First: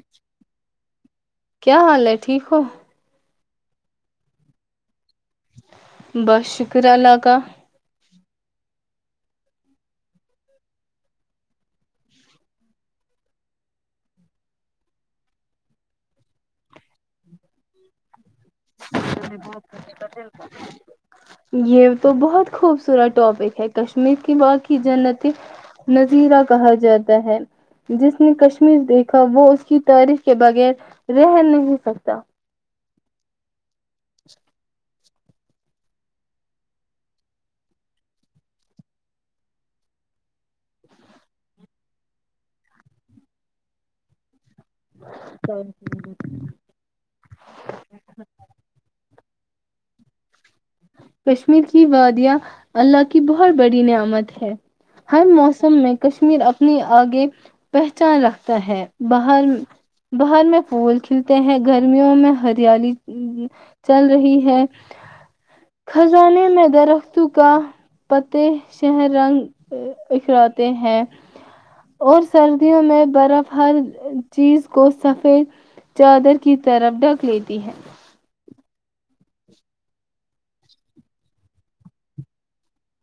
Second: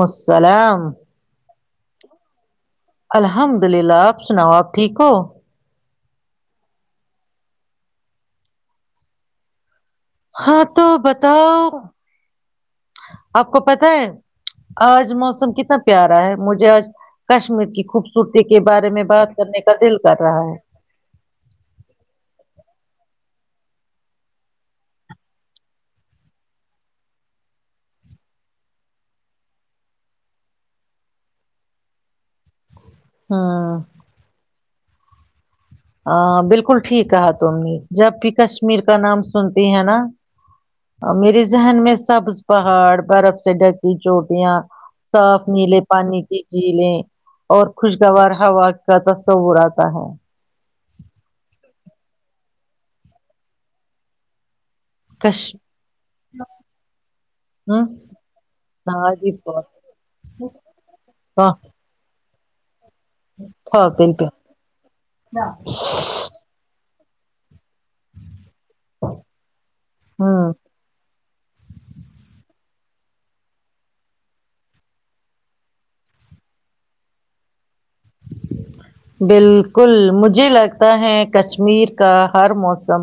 مسلام کیا حال ہے ٹھیک ہو الحمد للہ آپ سناؤ آپ ٹھیک ہو بس شکر اللہ کا ہاں تو بتاؤ آپ کو پتا ہے آج موسم کتنا پیارا ہے مجھے آج کشمیر کی خوب کر رہا ہے یہ تو بہت خوب سرا ٹاپک ہے کشمیر کی واقعی جنت نظیرہ کہا جاتا ہے جس نے کشمیر دیکھا وہ اس کی تاریخ کے بغیر رہ نہیں سکتا ہاں [inaudible] ا بالکل ٹھیک کہا تم نے جب بھی کشمیر کا نام سنتی ہے نا میرے ذہن میں سبز پہاڑ برف سے ڈکی چوٹیاں صاف نیلے پانی کی جیلیں اور خوشگوار ہوا کا س ہو رہاتا ہے کشمیر کی وادیاں اللہ کی بہت بڑی نعمت ہے ہر کش موسم میں کشمیر اپنی آگے ہ پہچان رکھتا ہے ہاں جی باہر باہر میں پھول کھلتے بہت ہیں گرمیوں میں ہریالی چل قاتل پہ رہی ہے خزانے میں درختوں کا پتے شہر رنگ ہوں اکھراتے ہیں اور سردیوں میں برف ہر چیز کو سفید چادر کی طرف ڈھک لیتی ہے بالکل مجھے لگتا ہے کشمیر کا ہر موسم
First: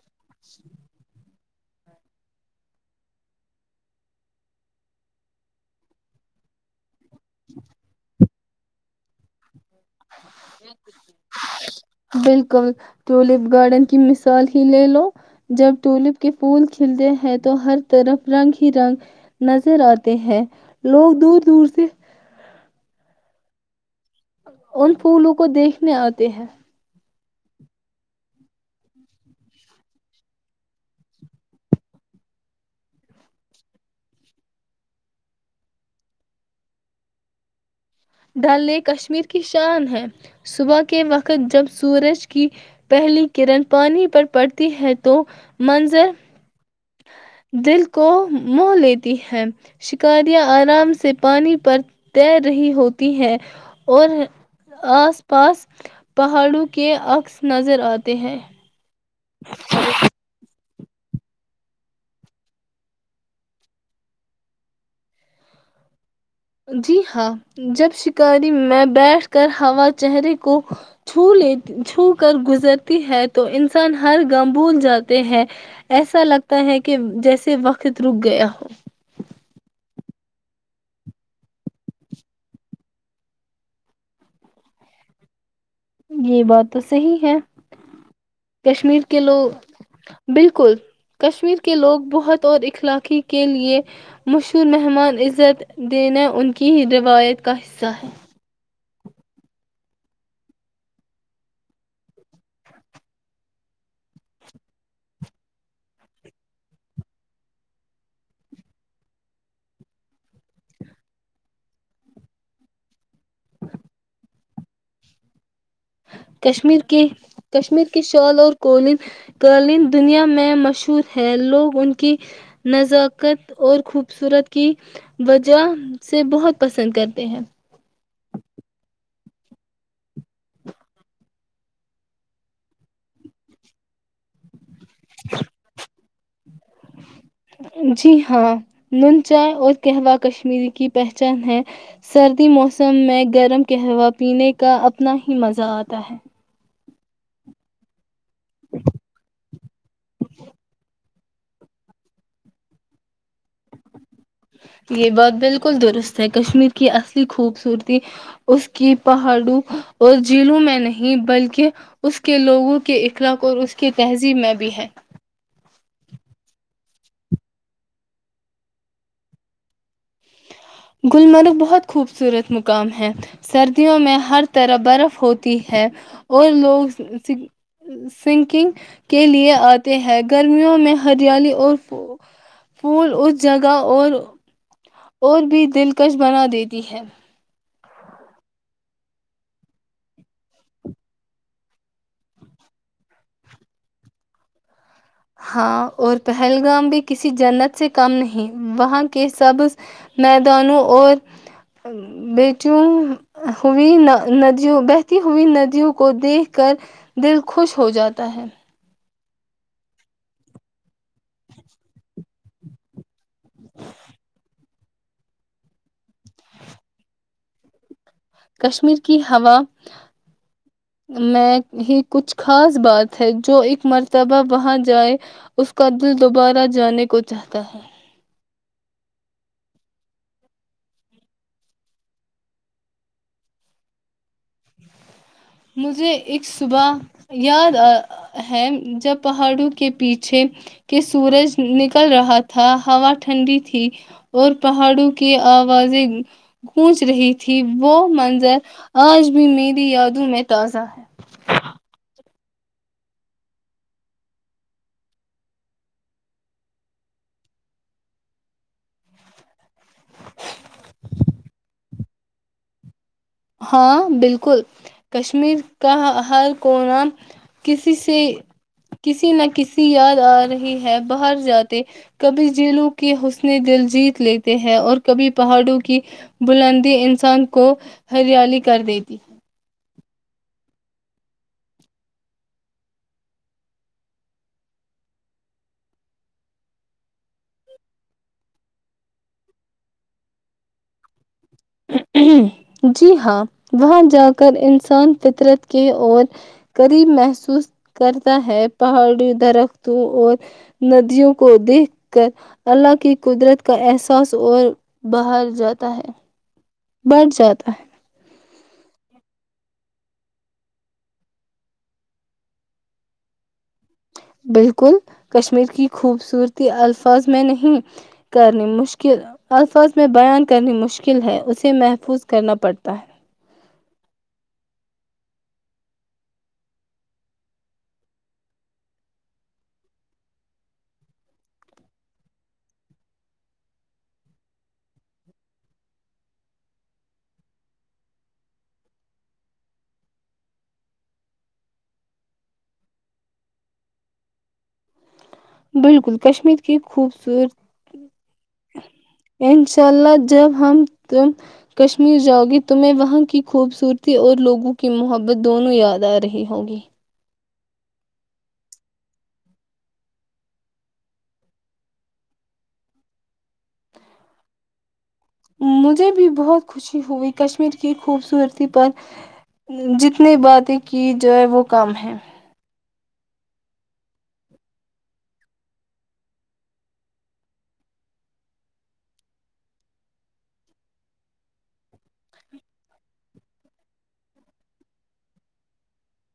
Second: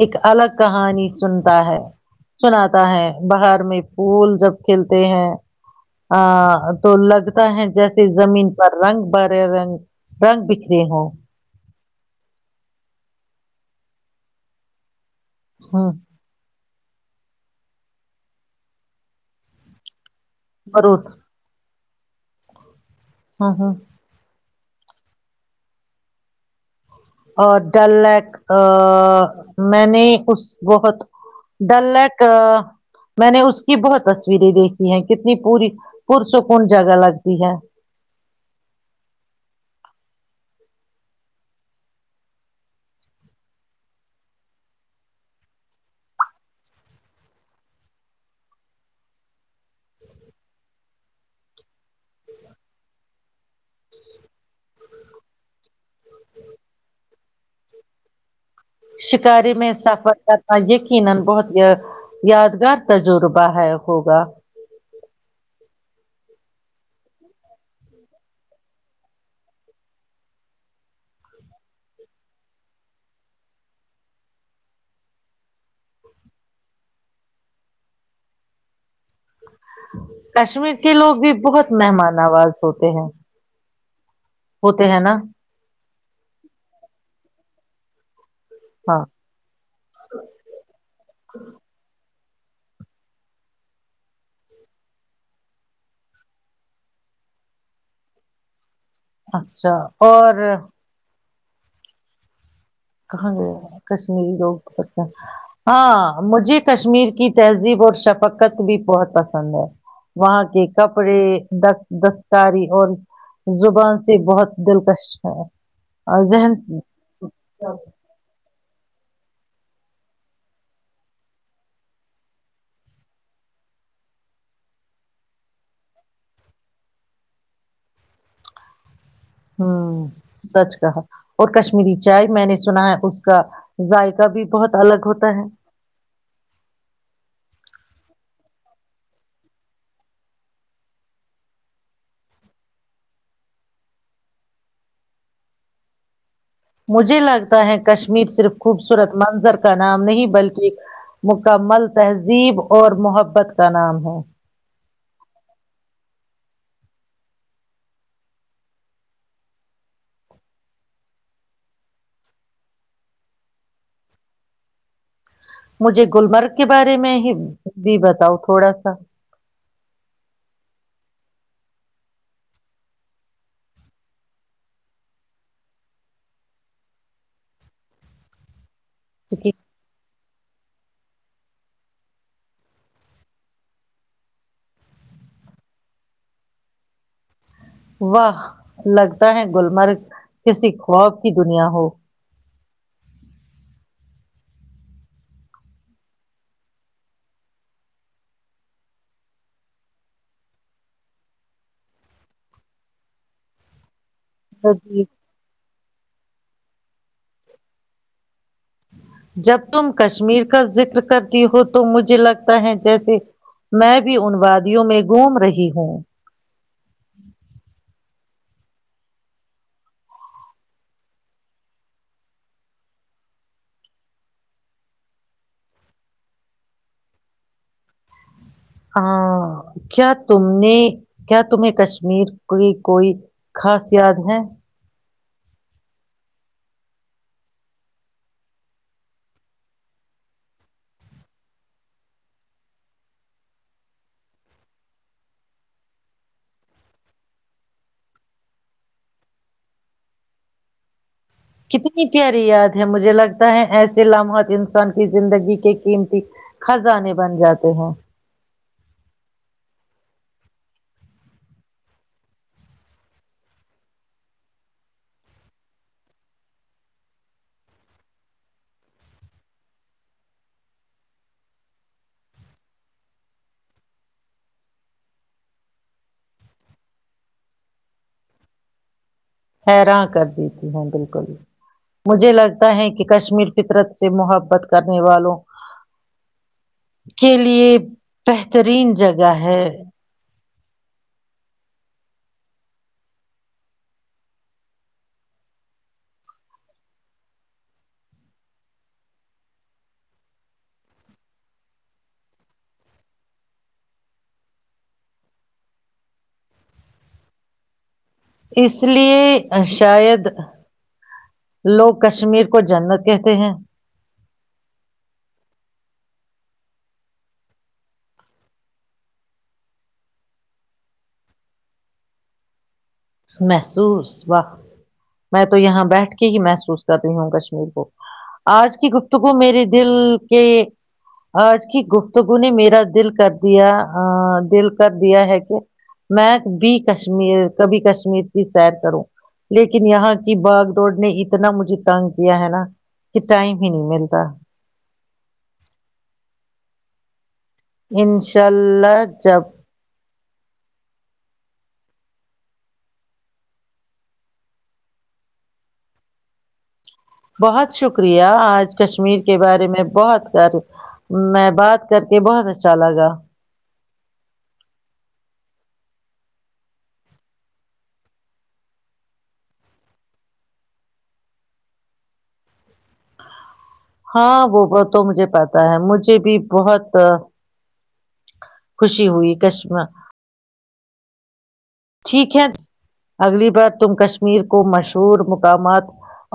ایک الگ کہانی سنتا ہے سناتا ہے باہر میں پھول جب کھلتے ہیں ا تو لگتا ہے جیسے زمین پر رنگ برے رنگ رنگ بکھرے ہو بالکل ٹیولپ گارڈن کی مثال ہی لے لو جب ہوں ٹولپ کے پھول کلتے ہیں تو ہر طرف رنگ ہی رنگ نظر آتے ہیں برود لوگ دور دور سے ہاں ہاں ان پھولوں کو دیکھنے آتے ہیں اور ڈل لیک ا میں نے اس بہت ڈل لیک میں نے اس کی بہت تصویریں دیکھی ہیں کتنی پوری پرسکون جگہ لگتی ہے ڈل ل کشمیر کی شان ہے صبح کے وقت جب سورج کی پہلی کرن پانی پر پڑتی ہے تو منظر دل کو مونہ لیتی ہیں شکاریاں آرام سے پانی پر تیر رہی ہوتی ہیں اور آس پاس پہاڑوں کے عکس نظر آتے ہیں شکاری میں سفر کرنا یہ [unintelligible] جی ہاں جب شکاری میں بیٹھ کر ہوا چہرے کو چھو کر گزرتی ہے تو انسان ہر گاہ بھول جاتے ہیں ایسا لگتا ہے کہ جیسے وقت رک گیا ہو کشمیر کے لوگ بھی بہت مہمان آواز ہوتے ہیں ہوتے ہیں نا یہ بات تو صحیح ہے کشمیر ہاں کے لوگ بالکل کشمیر کے لوگ بہت اور اخلاقی کے لیئے مشہور مہمان عزت دینا ان کی روایت کا حصہ ہے اچھا اور کہاں گیا کشمیری لوگ ہاں مجھے کشمیر کی تہذیب اور شفقت بھی بہت پسند ہے وہاں کے کپڑے دستکاری اور زبان سے بہت دلکش ہے اور ذن کشمیر کے کشمیر کی شال اور کولن کلن دنیا میں مشہور ہے لوگ ان کی نزاکت اور خوبصورت کی وجہ سے بہت پسند کرتے ہیں ہوں سچ کہا اور کشمیری چائے میں نے سنا ہے اس کا ذائقہ بھی بہت الگ ہوتا ہے [unintelligible] جی ہاں نون چائے اور قہوہ کشمییر کی پہچان ہے سردی موسم میں گرم قہوہ پینے کا اپنا ہی مزہ آتا ہے مجھے لگتا ہے کش کشمیر صرف خوبصورت منظر کا نام نہیں بلکہ مکمل تہذیب اور محبت کا نام ہے بل کو دور ہے کشمیر، کی اصل۔ خوبصورتی اسکی پہاڑو یا جلو میں نہیں بل دو۔ کے اسے لوگو، کے اکنا کو۔ اسکے تہی میں بھی ہے مجھے گللمرگ کے بارے میں ہی بھی بتاؤ تھوڑا سا گلمرگ بہت خوبصورت مقام ہے سردیوں میں ہر طرح برف ہوتی ہے اور لوگ سنکنگ کے کہ لیے آتے ہیں گرمیوں میں ہریالی اور پھول اس جگہ اور اور بھی دلکش بنا دیتی ہے واہ لگتا ہے گلمرگ کسی خواب کی دنیا ہو ہاں اور پہلگام بھی کسی جنت سے کم نہیں وہاں کے سبز میدانوں اور بیچوں ہوئی نہ ندیوں بہتی ہوئی ندیوں کو دیکھ کر دل خوش ہو جاتا ہے جب تم کشمیر کا ذکر کرتی ہو تو مجھے لگتا ہیں جیسے میں بھی ان وادیوں میں گھوم رہی ہوں کشمیر کی ہوا میں ہی کچھ خاص بات ہے جو ایک مرتبہ وہاں جائے اس کا دل دوبارہ جانے کو چاہتا ہے کیا تم نے کیا تمہیں کشمیر کی کوئی خاص یاد ہے مجھے ایک صبح یاد آ ہے جب پہاڑوں کے پیچھے کے سورج نکل رہا تھا ہوا ٹھنڈی تھی اور پہاڑوں کی آوازیں گونچ رہی تھی وہ منظر آج بھی میری یادوں میں تازہ ہے [inaudible] کتنی پیاری یاد ہے مجھے لگتا ہے ایسے لمحات انسان کی زندگی کے قیمتی خزانے بن جاتے ہیں ہاں بالکل کشمیر کا ہر کونا کسی سے کسی نہ کسی یاد آ رہی ہے باہر جاتے کبھی جیلوں کے حسنی دل جیت لیتے ہے اور کبھی پہاڑوں کی بلندی انسان کو ہریالی کر دی تھی یر کر دیتی ہ بالکل مجھے لگتا ہے کہ کشمیر فطرت سے محبت کرنے والوں کے لیے بہترین جگہ ہے جی ہاں وہاں جا کر انسان فطرت کے اور قریب محسوس کرتا ہے پہاڑی درختوں اور ندیوں کو دیکھ کر اللہ کی قدرت کا احساس اور باہر جاتا ہے بڑ زیادہ اس لیے شاید لوگ کشمیر کو جنت کہتے ہیں بالکل کشمیر کی خوبصورتی الفاظ میں نہیں کرنی مشکل الفاظ میں بیان کرنی مشکل ہے اسے محفوظ کرنا پڑتا ہے محسوس واہ میں تو یہاں بیٹھ کے ہی محسوس کر رہی ہوں کشمیر کو آج کی گفتگو میرے دل کے آج کی گفتگو نے میرا دل کر دیا دل کر دیا ہے کہ میں بھی کشمیر کبھی کش کی سیر کروں لیکن یہاں کی باغ دوڑ نے اتنا مجھے تنگ کیا ہے نا کہ ٹائم ہی نہیں ملتا بالکل کشمیر کی خوبصورت انشاء اللہ جب انشاء اللہ جب ہم تم کشمیر جاؤ گی تمہیں وہاں کی خوبصورتی اور لوگوں کی محبت دونوں یاد آ رہی ہوگی بہت شکریہ آج کشمیر کے بارے میں بہت کر میں بات کر کے بہت اچھا لگا مجھے بھی بہت خوشی ہوئی کشمیر کی خوبصورتی پر جتنی باتیں کی جائے وہ کم ہے ہاں وہ تو مجھے پتا ہے مجھے بھی بہت خوشی ہوئی کشمہ ٹھیک ہے اگلی بار تم کشمیر کو مشہور مقامات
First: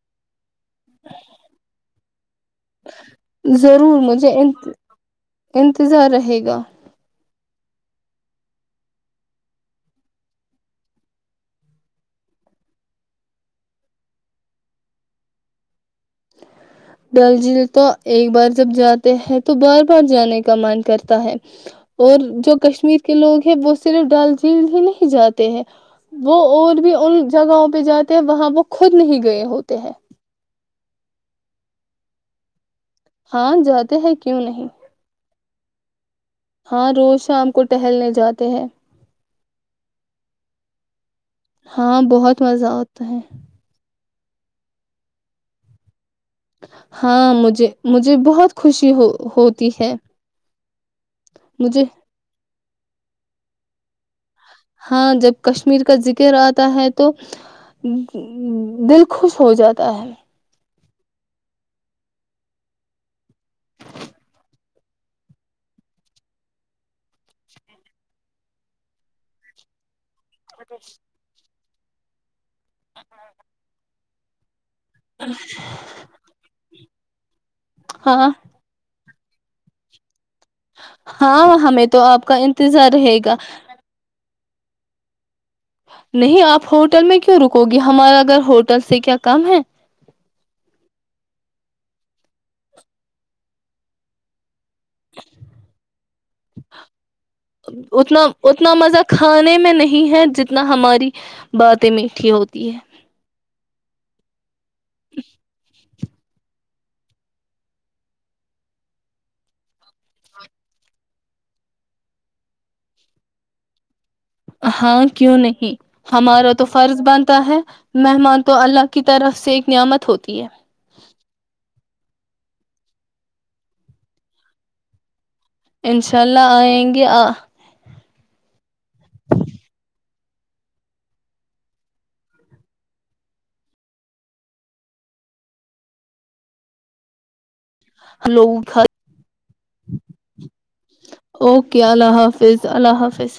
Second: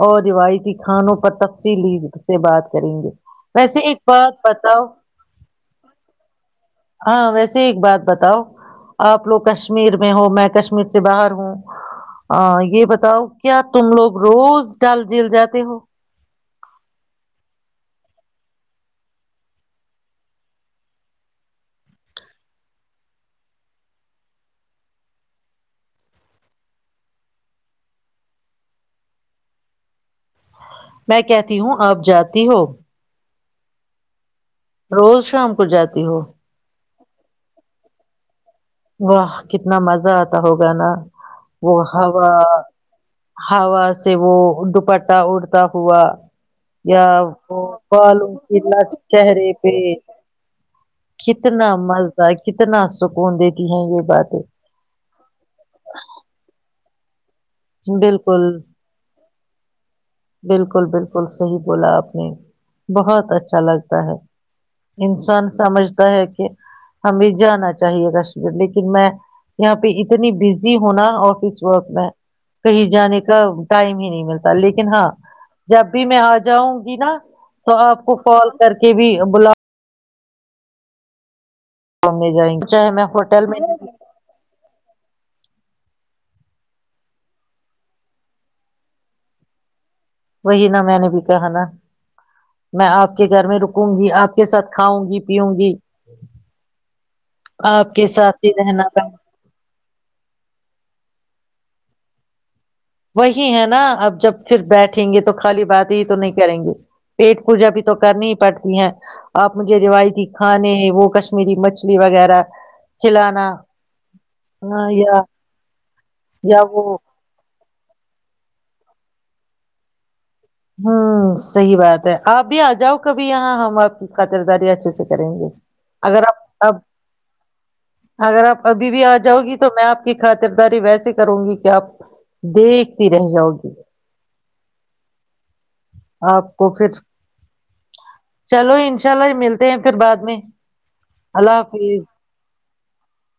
اور روایتی کھانوں پر تفصیل لی سے بات کریں گے ویسے ایک ضرور مجھے بات بتاؤ انتظار رہے گا ہاں ویسے ایک بات بتاؤ آپ لوگ کشمیر میں ہو میں کشمیر سے باہر ہوں یہ بتاؤ کیا تم لوگ روز ڈال جیل جاتے ہو ڈل جھیل تو ایک بار جب جاتے ہیں تو بار بار جانے کا من کرتا ہے اور جو کشمیر کے لوگ ہیں وہ صرف ڈل جھیل ہی نہیں جاتے ہیں وہ اور بھی ان جگہوں پہ جاتے ہیں وہاں وہ خود نہیں گئے ہوتے ہیں میں کہتی ہوں آپ جاتی ہو ہاں جاتے ہیں کیوں نہیں روز شام کو جاتی ہو ہاں روز شام کو ٹہلنے جاتے ہیں واہ کتنا مزہ آتا ہوگا نا وہ ہاں ہا بہت مزہ آتا ہے ہا سے وہ دوپٹہ اڑتا ہوا یا ہاں وہ مجھے مجھے پالوں بہت کی لٹ خوشی ہو چرے ہوتی پہ ہے کتنا مجھے مزتا کتنا سکون دیتی ہے یہ باتیں ہاں جب کشمیر کا ذکر آتا ہے تو بالکل دل خوش ہو جاتا ہے بالکل بالکل صحیح بولا آپ نے بہت اچھا لگتا ہے انسان سمجھتا ہے کہ ہمیں جانا چاہیے کشمیر لیکن میں یہاں پہ اتنی بزی ہونا اورفس میں وقت میں کہیں جانے کا ٹائم ہی نہیں ملتا لیکن جب بھی میں آ جاؤں گی نا تو آپ کو ہاں کال کر کے بھی بلا ہاں ہمیں تو ہم آپ کا جائیں گے انتظار چاہے میں رہے گا ہوٹل میں نہیں آپ ہوٹل میں کیوں رکو گے ہمارا گھر ہوٹل سے کیا کم ہے وہی نہ میں نے بھی کہا نہ میں آپ کے گھر میں رکوں گی آپ کے ساتھ کھاؤں گی پیوں گی آپ کے اتنا ساتھ ہی اتنا رہنا مزہ تھا کھانے میں نہیں ہے جتنا ہماری باتیں میٹھی ہوتی ہے وہی ہے نہ اب جب پھر بیٹھیں گے تو خالی بات ہی تو نہیں کریں گے پیٹ پوجا بھی تو کرنی ہی پڑتی ہیں آپ مجھے روایتی کھانے وہ کشمیری مچھلی وغیرہ کھلانا ہاں کیوں نہیں ہمارا یا تو وہ فرض بنتا ہے مہمان تو اللہ کی طرف سے ایک نعمت ہوتی ہے ہممم صحیح بات ہے آپ بھی آ جاؤ کبھی یہاں ہم آپ کی خاطرداری اچھے سے کریں گے انشاء اگر اللہ آپ اب آئیں گے اگر آپ ابھی بھی آ جاؤ گی تو میں آپ کی خاطرداری ویسیے کروں گی کہ آپ دیکھتی رہ جاؤ گی آپ کو پھر ہلو چلو انشاء اللہ ملتے ہیں پھر بعد میں اللہ اوکے حافظ اللہ حافظ اللہ حافظ